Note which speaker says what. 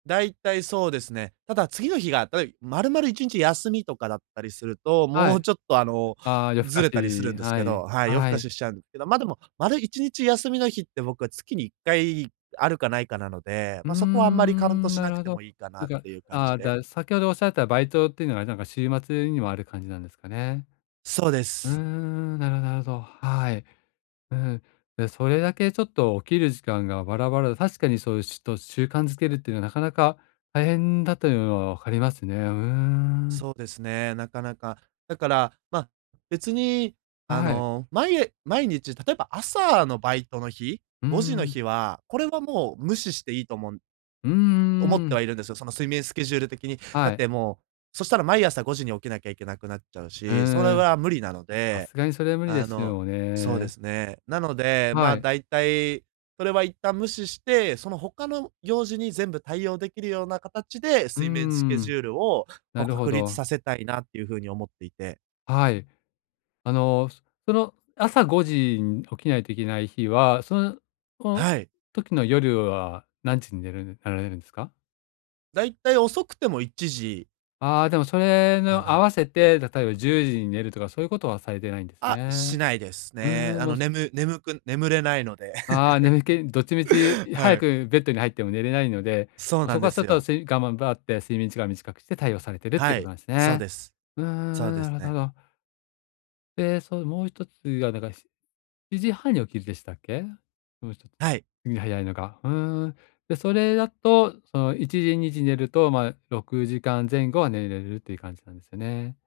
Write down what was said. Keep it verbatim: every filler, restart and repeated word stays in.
Speaker 1: 大体そうですね。ただ次の日が、たとえば丸々いちにち休みとかだったりすると、
Speaker 2: は
Speaker 1: もう
Speaker 2: い。
Speaker 1: ちょっと、あの、
Speaker 2: ああ、夜更
Speaker 1: ず
Speaker 2: か
Speaker 1: れたりする
Speaker 2: し、
Speaker 1: んです
Speaker 2: は
Speaker 1: け
Speaker 2: い、
Speaker 1: どはい、夜更
Speaker 2: は
Speaker 1: か
Speaker 2: い。
Speaker 1: ししちゃうんですけど、ま、でも丸いちにち休みの日って僕は月にいっかいあるかないかなので、
Speaker 2: うー
Speaker 1: まあそこはあんまりカウント
Speaker 2: ん、
Speaker 1: し
Speaker 2: な
Speaker 1: な
Speaker 2: る
Speaker 1: く
Speaker 2: ほ
Speaker 1: て
Speaker 2: ど。
Speaker 1: もいいかな
Speaker 2: つ
Speaker 1: っ
Speaker 2: か、
Speaker 1: ていう感
Speaker 2: あ
Speaker 1: じ
Speaker 2: あ、
Speaker 1: で。
Speaker 2: だ先ほどおっしゃったバイトっていうのは、なんか、週末にもある感じなんですかね。
Speaker 1: そうで
Speaker 2: うー
Speaker 1: す。
Speaker 2: ん。なるほどなるほど。はい。うん。でそれだけちょっと起きる時間がバラバラだと確かにそういうしゅと、習慣づけるっていうのは、なかなか大変だというのは分かりますね。うーん。
Speaker 1: そうですね、なかなか。だから、ま、別に、
Speaker 2: あ、
Speaker 1: あ
Speaker 2: はい。
Speaker 1: の、まい毎日、例えば朝のバイトの日、
Speaker 2: うー
Speaker 1: ごじの
Speaker 2: ん。
Speaker 1: 日は、これはもう無視していいと思う
Speaker 2: うんう
Speaker 1: 思っ
Speaker 2: んう
Speaker 1: ては
Speaker 2: ん。
Speaker 1: いるんですよ、その睡眠スケジュール的に。だ
Speaker 2: は
Speaker 1: っ
Speaker 2: い。
Speaker 1: てもう、そしたら毎朝ごじに起きなきゃいけなくなっちゃう
Speaker 2: う
Speaker 1: し、それ
Speaker 2: ーん。
Speaker 1: は無理なの
Speaker 2: さ
Speaker 1: で。
Speaker 2: すがにそれは無理で
Speaker 1: あ
Speaker 2: す
Speaker 1: の
Speaker 2: よ
Speaker 1: そうで
Speaker 2: ね。
Speaker 1: すね。なので、ま
Speaker 2: は
Speaker 1: あ、
Speaker 2: い。
Speaker 1: 大体、それは一旦無視して、その他の用事に全部対応できるような形で、
Speaker 2: うー
Speaker 1: 睡眠スケジ
Speaker 2: ん。
Speaker 1: ュールを、こ
Speaker 2: な
Speaker 1: う、
Speaker 2: るほ
Speaker 1: 確立
Speaker 2: ど。
Speaker 1: させたいなっていうふうに思っていて。
Speaker 2: はい。あの、そその朝ごじに起きないといけない日は、その、お
Speaker 1: はい。
Speaker 2: 時の夜は何時に寝るぬ寝られるんですか？
Speaker 1: 大体遅くてもいちじ
Speaker 2: ああ、でも、それに
Speaker 1: か
Speaker 2: 合
Speaker 1: な。
Speaker 2: わせて、例えばじゅうじに寝るとかそういうことはされてないんです
Speaker 1: あ、し
Speaker 2: ね。
Speaker 1: ないです
Speaker 2: う
Speaker 1: ね。
Speaker 2: ーん、
Speaker 1: あの、
Speaker 2: もす
Speaker 1: ねむ-眠く眠れないので。
Speaker 2: ああ、眠気、どっちみち
Speaker 1: は
Speaker 2: 早
Speaker 1: い。
Speaker 2: くベッドに入っても寝れないので、
Speaker 1: そうな
Speaker 2: そ
Speaker 1: ん
Speaker 2: こ
Speaker 1: で
Speaker 2: はちょ
Speaker 1: す
Speaker 2: っと
Speaker 1: よ。
Speaker 2: すいがむばって睡眠時間短くして対応されているって
Speaker 1: は
Speaker 2: こと
Speaker 1: い。
Speaker 2: なんです
Speaker 1: そう
Speaker 2: ね。
Speaker 1: です。
Speaker 2: うー
Speaker 1: そう
Speaker 2: ん、
Speaker 1: で
Speaker 2: な
Speaker 1: す
Speaker 2: るほど
Speaker 1: ね。
Speaker 2: なるほど。で、そう、もうひとつは、なんか、しちじはんに起きるでしたっけ？もうひとつ
Speaker 1: はい。
Speaker 2: に早いのが。うーん。じゃ、それだと、そのいちじにじに寝ると、まあ、ろくじかん前後は寝れるっていう感じなんですね。